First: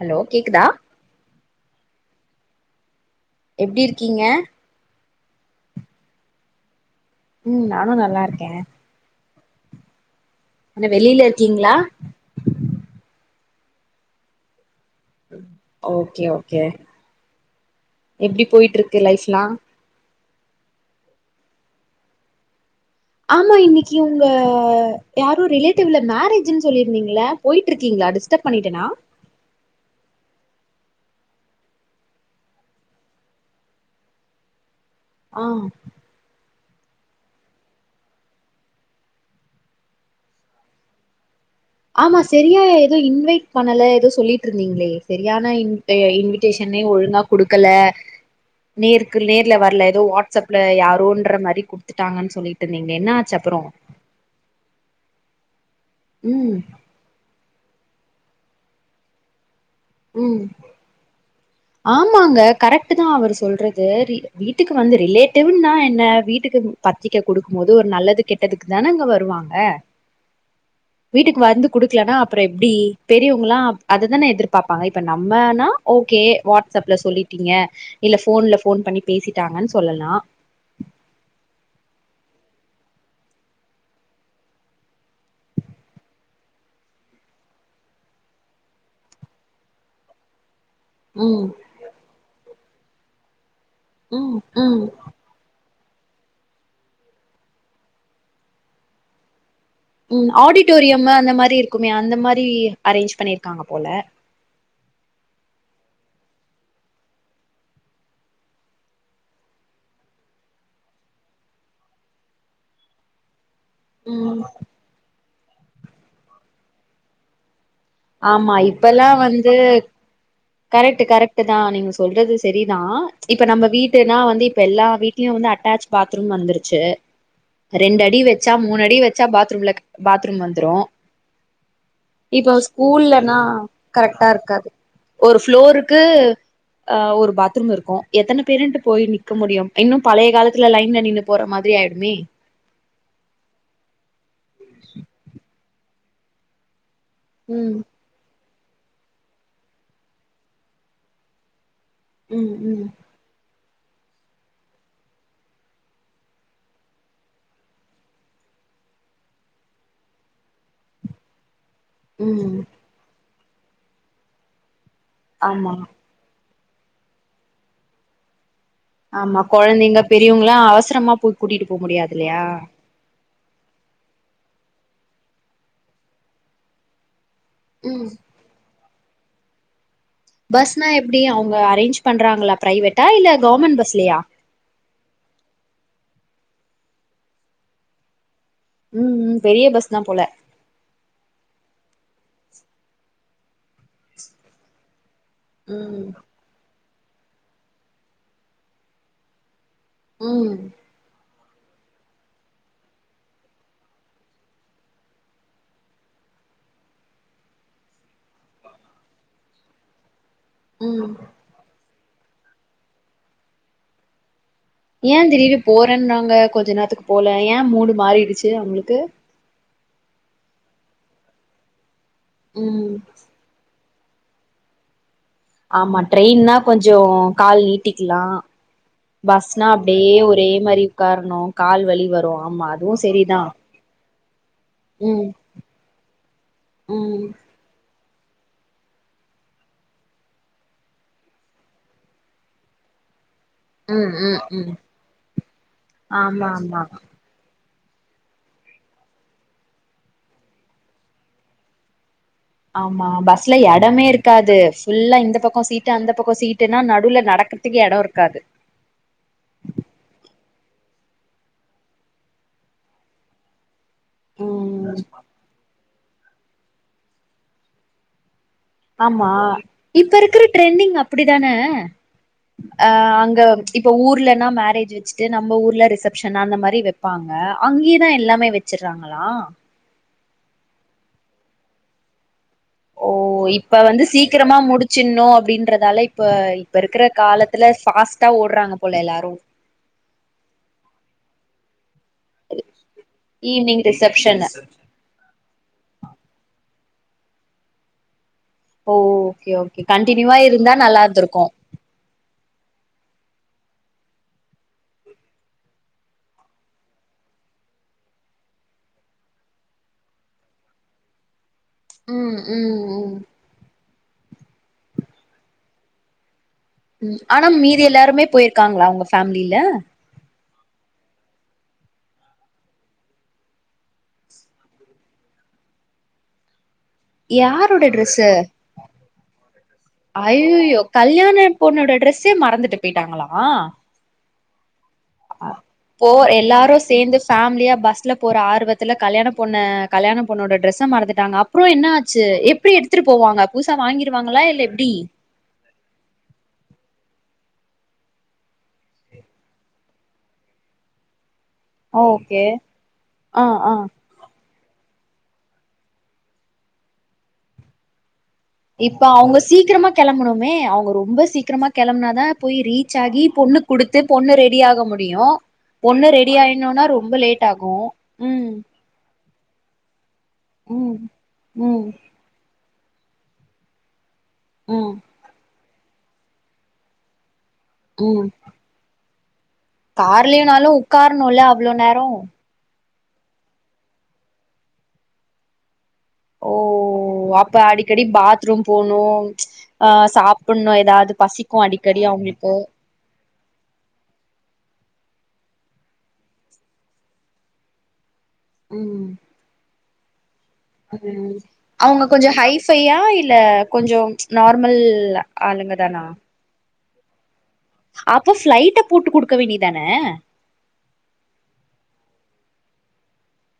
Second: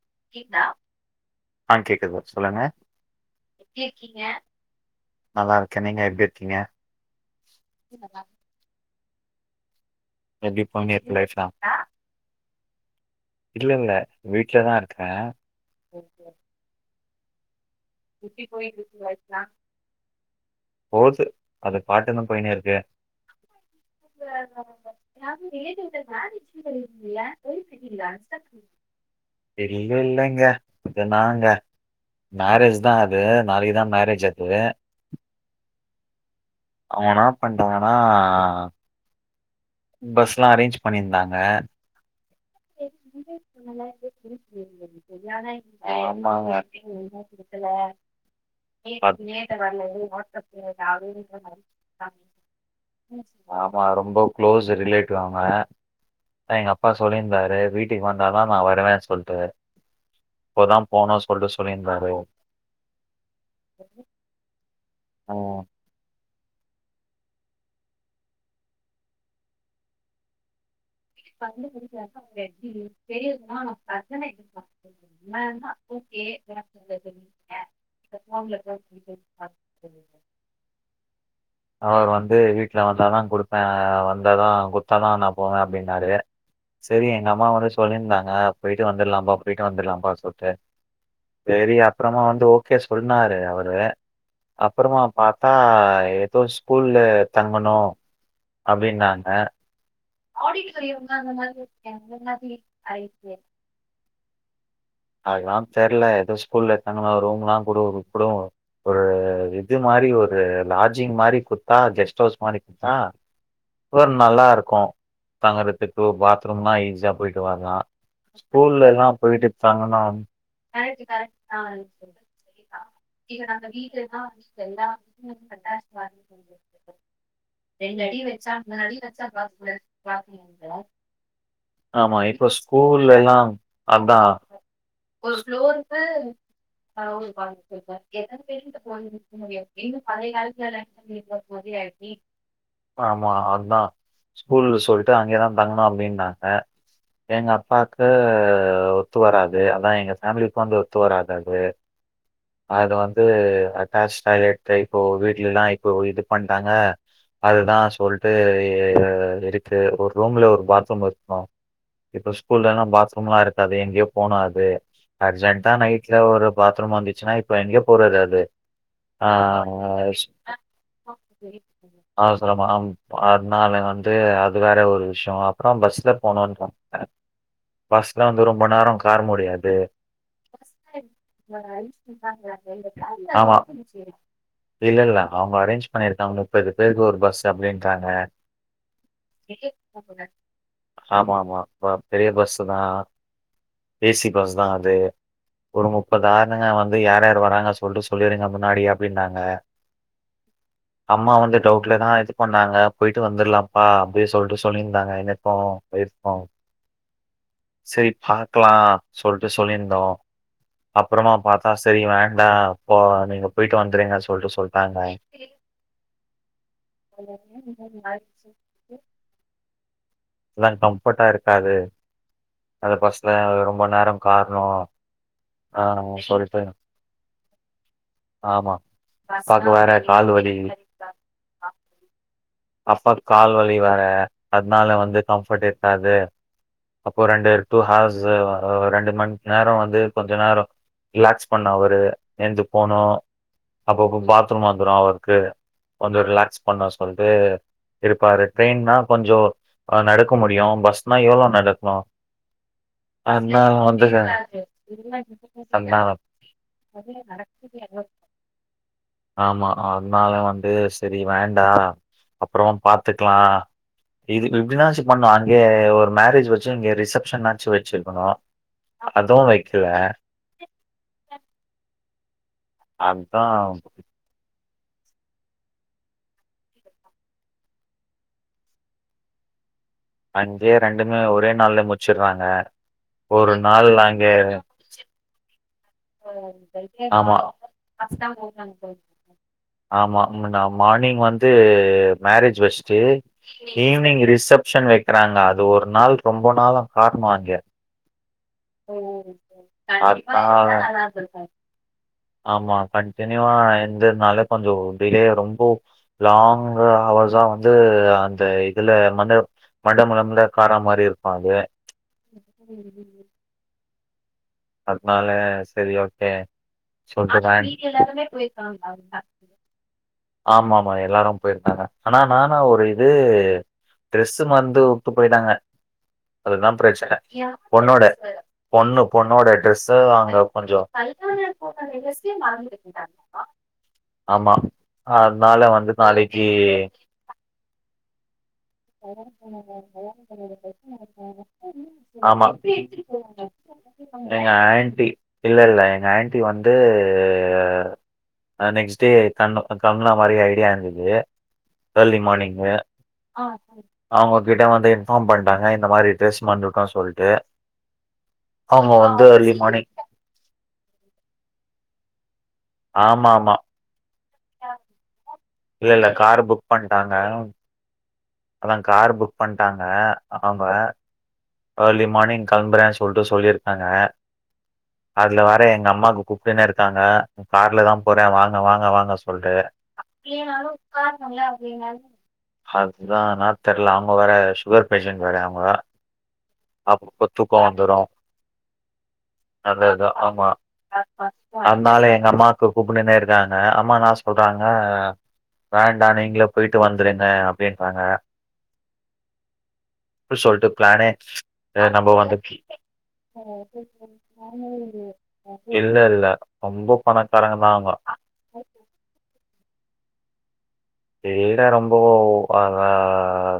Hello கேக்குதா கேகுதா ஆஹ் கேக்குது சொல்லுங்க எப்படி இருக்கீங்க நல்லா இருக்கேன் நீங்க எப்படி இருத்தீங்க ஆ உம் நானும் நல்லா இருக்கே எப்டி ஆனா போயினுருக்கு வெளில லைஃப்லாம்? இருக்கீங்களா இல்ல இல்ல வீட்லதான் இரு ஓக்கே ஓக்கே எப்டி போயிட்டு இருக்கு லைஃப்லா போது அது பாட்டுன்னே போயினே இருக்கு ஆம்மா இன்னைக்கு உங்கக யாரோ ரிலேட்டிவ்ல மேரேஜ்ன்னு சொல்லிருந்தீங்கள போயிட்டு இருக்கீங்களா டிஸ்டர்ப் பண்ணிட்டேனா இல்லங்க. இல்ல நாங்க மேரேஜ் ான் அது நாளைக்குதான் மேரேஜ் ஆக்குது ஆஆஹ் அவனா பண்றனானா பஸ் எல்லாம் அரேஞ்ச் பண்ணியிருந்தாங்க செரியா எதோ இன்வைட் பண்ணல எதோ சொல்லிட்டுருந்தீங்களே செரியான இன்வி ஆமாங்க. இன்விடேஷனே ஒழுங்கா குடுக்கல நேருக்கு நேர்ல வரல எதோ வாட்ஸ் அப்ல யாரோன்ற மாரி குடுத்துட்டாங்கன்னு சொல்லிட்டுருந்தீங்களே என்னாச்சு அப்பறோ ஆமா அதா எங்க அப்பா சொல்லி இருந்தாரு வீட்டுக்கு வந்தா தா நா வருவேன்னு சொல்ட்டு ம் இப்போதா போனு சொல்ட்டு சொல்லியிருந்தாரு ஆமாங்க கரெக்ட்டு தா அவரு சொல்றது வி வீட்டுக்கு வந்து ம் ரிலேட்டிவ்ன்னா என்ன வீட்டு வீட்டுக்கு பத்திரிக்க குடுக்கும்போது ஒரு நல்லது கெட்டதுக்கு தானங்க வருவாங்க வீட்டுக்கு வந்து குடுக்கலனா அப்பற எப்டி பெரியவங்களாம் அததான எதிர்ப் பாப்பாங்க இப்ப நம்மனா ஓகே வாட்ஸ்அப்ல சொல்லிட்டீங்க இல்ல போன்ல போன் பண்ணி பேசிட்டாங்கன்னு சொல்லலா அவர் [unintelligible] வந்தாதா குடுப்பே வந்தாதான் கொடுத்தாதா நா போவே அப்டின்னாரு செரி எங்க அம்மா வந்து சொல்லிருந்தாங்க போயிட்டு வந்துடலாப்பா போயிட்டு வந்துடலாப்பா சொல்லட்டு ம். சேரி அப்பறமா வந்து ஓக் தே சொன்னாரு அவர் [unintelligible] ம். ம். அப்பறமா பாத்தா ஏதோ ஸ்கூல்ல தங்கணு அப்டின்னாங்க ம் ஆடிட்டோரியமு அந்த மாரி இருக்குமே அந்த மாரி அரேஞ்ச் பண்ணிருக்காங்க போல அதெல்லா தெரில எதோ ஸ்கூல்ல எடுத்தாங்கலா ரூம்லா கூட குடு ஒரு இது மாரி ஒரு லாஜிங் மாரி குடுத்தா கெஸ்ட் ஹவுஸ் மாரி குடுத்தா [unintelligible] ம். நல்லா இருக்கும் தங்கறத்துக்கு பாத்ரூம்லா ஈஸியா போயிட்டு வரலா ஆமா. ஸ்கூல்லைலாம் போயிட்டு தங்கனோ கரெக்ட்டு கரெக்ட்டு தா நீங்க சொல்றது செரிதா இப்ப நம்ம வீட்டுனா வந்து இப்ப எல்லா வீட்லயு வந்து அட்டாச் பாத்ரூம் வந்துருச்சு ரெண்டு அடி வச்சா மூணு அடி வச்சா பாத்ரூம்ல கா பாத்ரூம் வந்துரு ஆமா இப்போ இப்ப ஸ்கூல்ல ஸ்கூல்லனா எல்லாம் கரெக்ட்டா அதான். இருக்காது ஒரு ஃப்ளோருக்கு அ ஒரு பாத்ரூம் இருக்கு எத்தன பேருன்ட்டு போய் நிக்க முடியு இன்னு பழைய காலத்துல லைன்ல நின்னு போற மாதிரி ஆயிடுமே ஆமா அதா ஸ்கூல்ல சொல்ட்டே அங்கயே தா தங்கணு அப்டின்னாங்க எங்க ம் அப்பாக்கு ஆ ஒத்து வராது அதா எங்க ஃபேமிலிக்கு வந்து ஒத்து வராது அது ம் ம் அது வந்து அட்டேச் டாய்லெட் இப்போ வீட்லிலாம் இப்போ இது பண்ட்டாங்க அதுதா சொல்ட்டு ஆ இருக்கு ஒரு ரூம்ல ஒரு பாத்ரூம் இருக்கணு இப்ப ம் ஸ்கூல்லலா பாத்ரூம்லா இருக் அது எங்கயோ போணு அது அர்ஜெண்ட்டா ஆமா நைட்ல ஒரு பாத்ரூம் வந்துச்சுன்னா இப்ப எங்கே போறது அது ஆமா ஆங் கொழந்தைங்க அவச பெரியவங்களா அவசரமா போய் கூட்டிட்டு போ முடியாது இல்லையா அவசரமா ஆம் ஆ நா நாளை வந்து அது வேற ஒரு விஷயம் அப்புறம் பஸ்ல போனும்னு பாத்தேன் ம் பஸ்லாம் வந்து ரொம்ப நேரம் உக்கார முடியாது பஸ்னா எப்டி அவங்க அரேஞ்ச் பண்றாங்களா பிரைவேட்டா இல்ல ஆமா கவர்மெண்ட் பஸ்லயா இல்ல இல்ல அவுங்க அரேஞ்ச் பண்ணிருக்காங்க முப்பது பேருக்கு ஒரு பஸ் அப்படின்றாங்க ம் ம் பெரிய பஸ் தா போல ஆமா ஆமா பெரிய பஸ்ஸு தான் ஏசி பஸ் தான் அது ஒரு ம் முப்பது ஆரணங்க வந்து வந்து யார் யார் வராங்க சொல்லிட்டு சொல்லிருங்க முன்னாடி அப்டின்னாங்க உம் அம்மா வந்து டவுட்ல தான் இது பண்ணாங்க போயிட்டு வந்துருலாம் அஹ் அப்டியே சொல்டு சொலின்ருந்தாங்க, எனக்கும் வைஃப்கும், சரி பாக்கலாம் சொல்டு சொல்லியிருந்தோம். ம் அப்புறமா பார்த்தாஸ் சரி வேண்டாம் இப்போ நீங்க போயிட்டு வந்திறீங்க சொல்லிட்டு சொல் ஏன் திடீர்னு போறேன்னன்னாங்க கொஞ்ச நேரத்துக்கு போல ஏன் மூடு மாறிடுச்சு அவுங் களுக்கு எல்லாம் கம்ஃபோர்ட்டா இருக்காது ம் அது பஸ்லா ரொம் ப நேரம் காரணோம் ஆமா ட்ரெயின்னா கொஞ்சம் கால் நீட்டிக்கலாம், ஆமா. பஸ்னா அப்பாக்கு வேற அப்டியே கால் ஒரே மாரி உக்காரணும், கால் வலி வரும். அப்பாவுக் கால் வலி வேற அத்னால வந்து ம் கம்ஃபர்ட் இருக்காது, ம் அப்போ ரெண்டு டூ ஹாவர்ஸ் [unintelligible] ரெண்டு மண் நேரம் வந்து, கொஞ்ச நேரம், ரிலாக்ஸ் பண்ணூம் அவரு, எய்ஞ்சி போவ்னும். ம் அப்பப்ப ம் பாத்ரூம் ம் வந்துரும் அவருக்கு, வந்து ஆமா ரிலாக்ஸ் ஆமா பண்ண சொல் இது, இருப்பாரு ட்ரெயின்னா கொஞ்சம், அஹ் நடக்க முடியும், பஸ்னா எவ்ளோ நடக்கும். ஆமா ஆமா, பஸ்ல எடமே இருக்காது, ஃபுல்லா இந்த பக்கம் சீட்டு, அதனால அந்த பக்கம் சீட்டுன்னா, நடுவுல நடக்கறதுக்கு எடம் இருக்காது. இது செரி வேண்டாம். அப்புறம் பாத்துக்கலாம். இது ம் இப்படின்னாச்சும் பண்ணூம், அங்கே ஒரு மேரேஜ் வச்சு இங்க ரிசப்ஷன்னாச்சும் வச்சிருக்கணும். ஆம்மா, இப்ப இருக்கிற ட்ரெண்டிங் அப்படி தானே. அஹ் அங்க அதா இப்ப ஊர்லன்னா மேரேஜ் வெச்சுட்டு, நம்ம ஊர்ல ரிசப்ஷன் அந்தமாரி வெப்பாங்க, அங்கியதான் எல்லாமே வெச்சிற்றாங்களா அஞ்சே ரெண்டுமே ஒரே நாள்லய முட்ச்சிற்றாங்க ஓ இப்ப வந்து சீக்கிரமா முடிச்சிட்ணூம் அப்படின்றத் [inaudible] ஆமா, ஃபாஸ்டா ஓட்றாங்க போல, ஆமா, முன்னா நா மார்னிங் வந்து மோரோஜ் வெச்சுட்டு evening evening evening reception reception வெக்கறாங்க அது ஒரு நாள் ரொம்ப நாளா கார்ணம் அங்கே ஓ ஓகே ஓகே கண்டினியூவா இருந்தா நல் லாந்துருக்கும் ஆமா கண்டிப் மினிமம் என்து நால கொஞ்சம் டிலே ரொம்ப லாங் ஹவர்ஸா வந்து அந்த இதுல மண்ட மண்ட மலம்ல காரம் மாரி இருக்கும் அது. உம் உம் உம் அத்னால சரி ஓகே. ம் சொல்ட்டு ஆனா வேன் மீதி எல்லாருமே போயிருக்காங்களா உங்க ஃபேமிலில ஆமாம்மா எல்லாரும் போயிருந்தாங்க அனா நான்னா ஒரு இது ட்ரெஸ்சு வந்து உட்டு போயிட்டாங்க அதுதான் பிரச்சன கியா யாரோட பொண்ணோட ட்ரெஸ்ஸு பொண்ணு பொண் பொண்ணோட ட்ரெஸ்ச அவுங்க கொஞ்சோ கல்யாண பொண்ணோட ட்ரெஸ்சே மறந்துட்டு போய்டாங்குளா ஆம்மா போ எல்லாரு சேர்ந்து ஃமிலியா பஸ்ல போர ஆறுக் ட்ரெஸ்ஸ மறந்துட்டாங்க அப்றோ என்ன ஆச்சு ஆம்மா எப்டி எடுத்துட்டு போவாங்க புதுசா வாங்கிருவாங்களா எங்க இல்ல எப்டி ஆன்ட்டி இல்ல இல்ல எங்க ஆன்ட்டி வந்து நெக்ஸ்ட் டே கண் களம்பலா மாரி ஐடியா இருந்தது எர்லி மார்னிங்கு ஆஹ் ஆஹ் உங் கிட்ட வந்து இன்ஃபார்ம் பண்டாங்க இந்த மாரி ட்ரஸ் மறதுட்டோ சொல்ட்டு இப்ப வந்து அவங்க ஏர்லி மார்னிங் சீக்கிரமா கெளம்பணுமே அவங்க ரொம்ப சீக்கிரமா கெளம்பனா த ந போய் ரீச் ஆகி ஆமா ஆமா பொண்ணு குடுத்து பொண்ணு ரெடி ஆக முடியு இல்ல இல்ல பொண்ணு ரெடி கார் புக் ஆயர்னும்னா ரொம்ப பண்ட்டாங்க லேட் ஆகு ம் அதா கார் புக் பண்டாங்க ஆம ம் ம் அர்லி மார்னிங் கெலம்புற சொல்ட்டு சொல்லிருந்தாங்க ம் அதுல வர எங் எ அம்மாங்க கூப்ட்டுனே இருக்காங்க ம் கார்லதா போறே வாங்க வாங்க வாங்க சொ கார்லியுனாலு உக்கார்னுல அவ்ளோ நேரோ இதானா தெர்ல அவ்ங்க வேற சுகர் பேஷண்ட் வேற அவ்ங்க ஓ அப்ப அடிக்கடி பாத்ரூம் போணு அது இது அஹ் ஆமா சாப்பிட்ணு எதாவ்து பசிக்கு அடிக்கடி அவ்ங்குளுக்கு த்தாங்க அம்மான்னா சொல்றாங்க வேண்டா நீங்ளே போய்டிட்டு வந்துருங்க அப்பிடின்ட்டாங்க உம் இப்டி சொல்ட்டு ப்ளானே ம் அவ்ங்க கொஞ்சோ ஹை ஃபையா இல்ல கொஞ்சோ நார்மல் இல்ல ஆளுங்கதானா இல்ல ரொம்ப பணக் அப்ப ஸ்ளைட்ட பூட்டு குடுக்கவேண்டியது தான ஏ டா ரொம்போ அதா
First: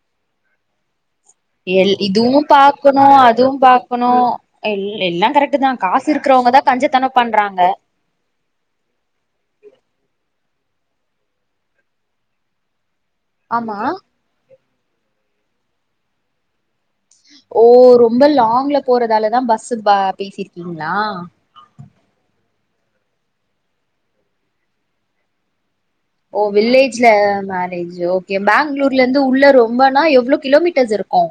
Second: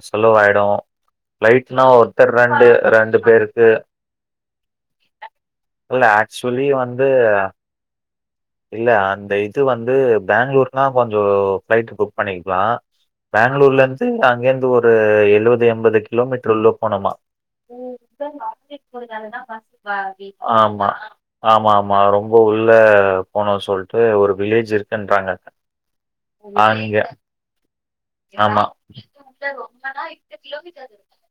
செலவாய்டு எல் இதுவு பாக்கணு அதுவு பேருக்கு பாக்கணு எல் எல்லா கரெக்ட்டு தா இல்ல காசு இருக்குறவங்கதா ஆக்சுவலி வந்து கஞ்சத்தன பண்றாங்க இல்ல அந்த இது வந்து பேங்ளூர்னா கொஞ்ச ஃப்ளைட் புக் பண்ணிக்லா ஆமா பேங்ளூர்ல இருந்து அங்கே இருந்து ஒரு ப்ப எழுவது எம்பது கிலோமீட்ருலோ பணமா ஓ ரொம்ப லாங்ல போறதாலதா பஸ்ஸு ப ஆமா பேசிருக்கீங்களா ஆமா ஆமா ரொம்ப ஒரு இல்லப் போனோ சொல்ட்டு ஒரு வில்லேஜ் இருக்குன்றாங்க ஓ அங்க வில்லேஜ்ல மேரேஜ் ஓகே ஆமா பேங்ளூர்ல இருந்து உள்ள ரொம்பனா எவ்ளோ கிலோமீட்டர்ஸ் இருக்கு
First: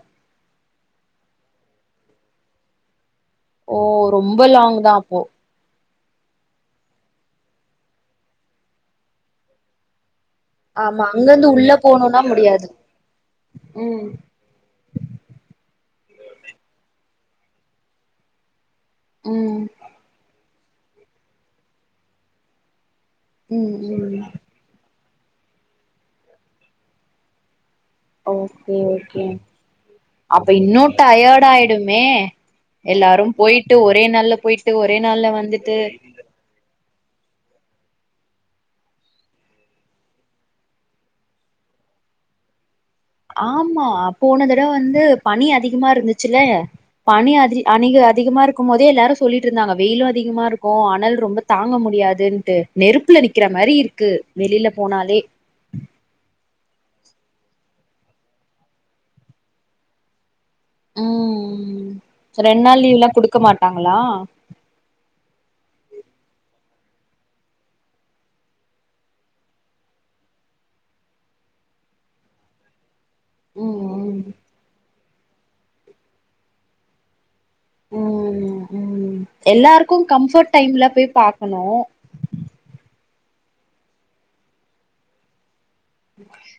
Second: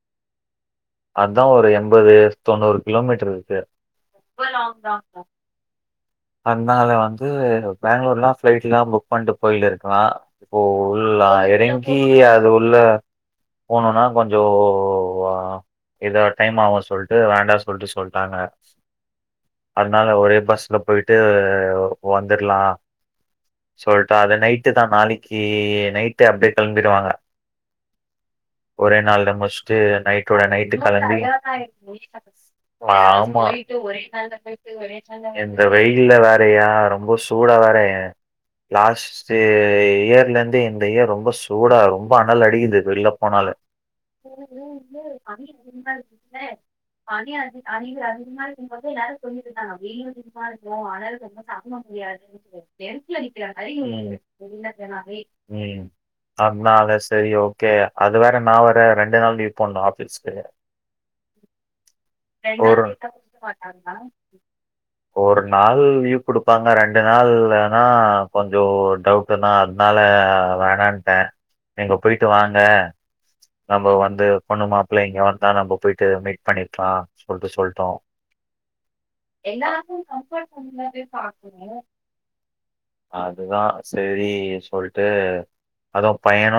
அதா ஒரு எண்பது தொண்ணூறு கிலோமீட் ஓ ரொம்ப லாங் தா அப்போ என்னால்தே வந்து பேங்ளூர்னா ஃப்ளைட்லா புக் பண்ட்டு போய்ல்ட் இருக்லா இப்போ ஆமா அங்க உள்ளா இருந்து உள்ள எறயுங்கி போணும்னா அது முடியாது உள்ள போனோனா ம் கொஞ்சோ ஒ வா இதோ டைம் ஆகு சொல்ட்டு வேண்டா சொல்ட்டு சொல்ட்டாங்க. ம் அதுனால ஒரே பஸ் ல போய்ட்டு அ வந்துர்லா ம் சொல்ட்டா ம் அத நைட்டு தா நாளைக் கே நைட் அப்டே கெளம்பிடுவாங்க ஓகே ஒரே ஓகே நாள்ல முச்ட்டு நைட்டோட அப்ப நைட்டு இன்னு கலம்பி டயர்ட் ஆயிடுமே எல்லாரு ஆமா போயிட்டு ஒரே நாள்ல போயிட்டு ஒரே நாள்ல இந்த வந்துட்டு வெயில்ல வேற அ ரொம்ப சூடா வேற ஏ லாஸ்ட்டு இயர்ல இருந்து இந்த இயர் ரொம்ப சூடா ரொம்ப அனல் அடிக்குது வெள்ல போனாலே ஆமா போன தடவ வந்து பனி அதிகமா இருந்துச்சுல பனி அணிக அதிகமா இருக்கும் போதே எல்லாரும் சொல்லிட்டு இருந்தாங்க வெயிலும் அதிகமா இருக்கும் அனல் ரொம்ப [unintelligible] தாங்க முடியாது முடியாதுன்ட்டு நெருப்புல நிக்கிற நிக்கறமாரி மாரி இருக்கு உம் வெளில போனாலே [unintelligible] உம் ஆம் னால சரி ஓகே அது வேற நா வேற ரெண்டு நாள் லீவ் போடனு ஆபீஸ்க்கு ம் ரெண்டு நாள் ஒரு லீவ்லா குடுக்க மாட்டாங்களா ஒரு நாள் லீவ் கொடுப்பாங்க ரெண்டு நாள்ன்னா கொஞ்சம் டவுட் தா அதனால வேண்டட்டே நீங்க போயிட்டு வாங்க ம் நம்ம வந்து ம் பொண்ணுமாப் இல்ல இங்க வந்ட்ட நம்ம போயிட்டு மீட் பண்ணிருக்கலாம் சொல்லிட்டோம் ம் ம் பாக்கணும். அதுதா சரி சொல்லிட்டு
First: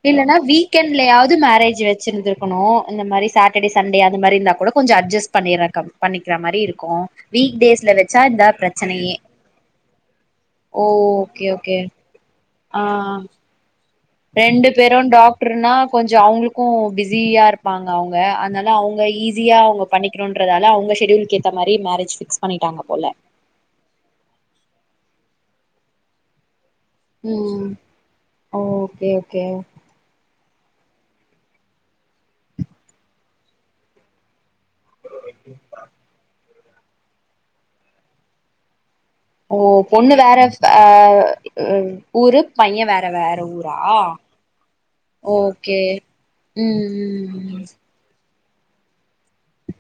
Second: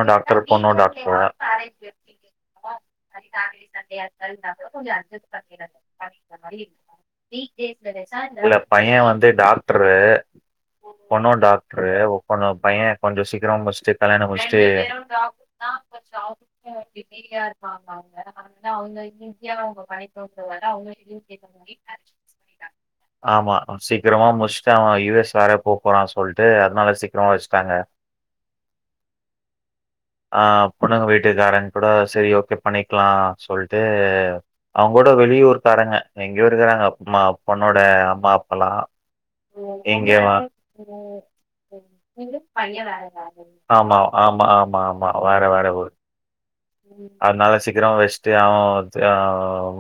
இல்லன்னா வீக்கெண்ட்லயாவது மேரேஜ் வச்சிருந்து இருக்கணும். அந்த மாரி சாட்டர்டே சண்டே அது மாரி இருந்தா கூட கொஞ்சம் அட்ஜஸ்ட் பண்ண பண்ணிக்கிற மாரி இருக்கும். வீக்டேஸ்ல வச்சா இந்த பிரச்சனையே [unintelligible] ஓ பொண்ணும் ஓகே ஓகே டாக்டரு ஒர்க் பண்ணு ஆ பையன் கொஞ்சம் சீக்கிரம் முடிச்சிட்டு கல்யாணம் முடிச்சிட்டு ரெண்டு பேரு டாக்டர்னா கொஞ்சோ அவங்களுக்கு பிஸியா இருப்பாங்க அவங்க அதனால அவங்க ஈஸியா அவங்க பண்ணிக்கணுன்றதால அவங்க ஷெடியூல்க்கு ஏத்த மாரி மேரேஜ் ஃபிக்ஸ் பண்ணிட்டாங்க போல ஆமா சீக் முடிச்சட்டு அவன் யு எஸ் வேற போ போறான் சொல்லிட்டு உம் ஓ ஓகே ஓகே ஆஹ் பொண்ணுங்க வீட்டுக்காரன் கூட சரி ஓகே பண்ணிக்கலாம் சொல்லிட்டு அவங்கூட வெளியூர் காரங்க நி இவங்க இருக்குறாங்க அம்மா பொண்ணோட அம்மா அப்பல்லாம் ஓ பொண்ணு வேற ஆஹ் ஊரு பையன் வேற வேற ஊரா ஆமா ஆமா ஆமா ஆமா வேற வேற ஓகே ஊர் உம் உ தியா தியாவ்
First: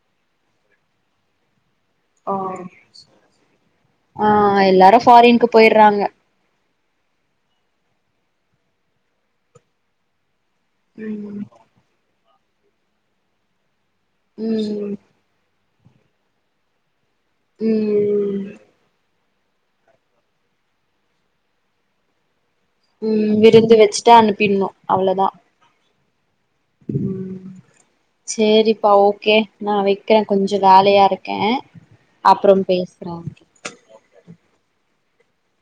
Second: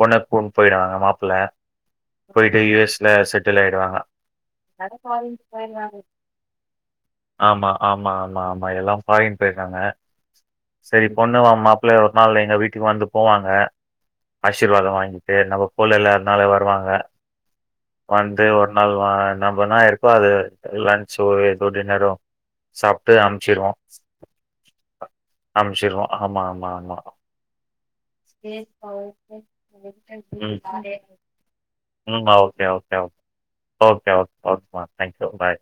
பொண்ணு கூண்டு போய்டுவாங்க மாப்பிள்ள ஆ போயட்டு யூ எஸ் ல செட் டிலே ஆயிடுவாங்க ஆ எல்லாரு ஃபாரின்க்கு போயிட்றாங்க ஆமா ஆமா ஆமா ஆமா எல்லாம் பாரின்னு போயிருக்காங்க சரி ம் பொண்ணுவா மாப்பிள்ளைய அவங்களே எங்க வீட்டுக்கு வந்து போவாங்க ம் ஆசிர்வாதம் வாங்கிட்டு நவ் புள்ளல்ல அதனால வருவாங்க உம் வந்து ஒரு நாள் நம்மனா இருக்கோ அது லன்ச்சோ ஏதோ டின்னரும் உம் விருந்து வச்சுட்டு அனுப்பிடணு அவ்வளவுதா ஆமாம் உம் சேரிப்பா ஓகே நா வைக்கிறே ம். கொஞ்ச வேலையா இருக்கே ம். அப்புறம் ஓகே, பேச ஓகே, அப்புற okay, okay [inaudible] thank you bye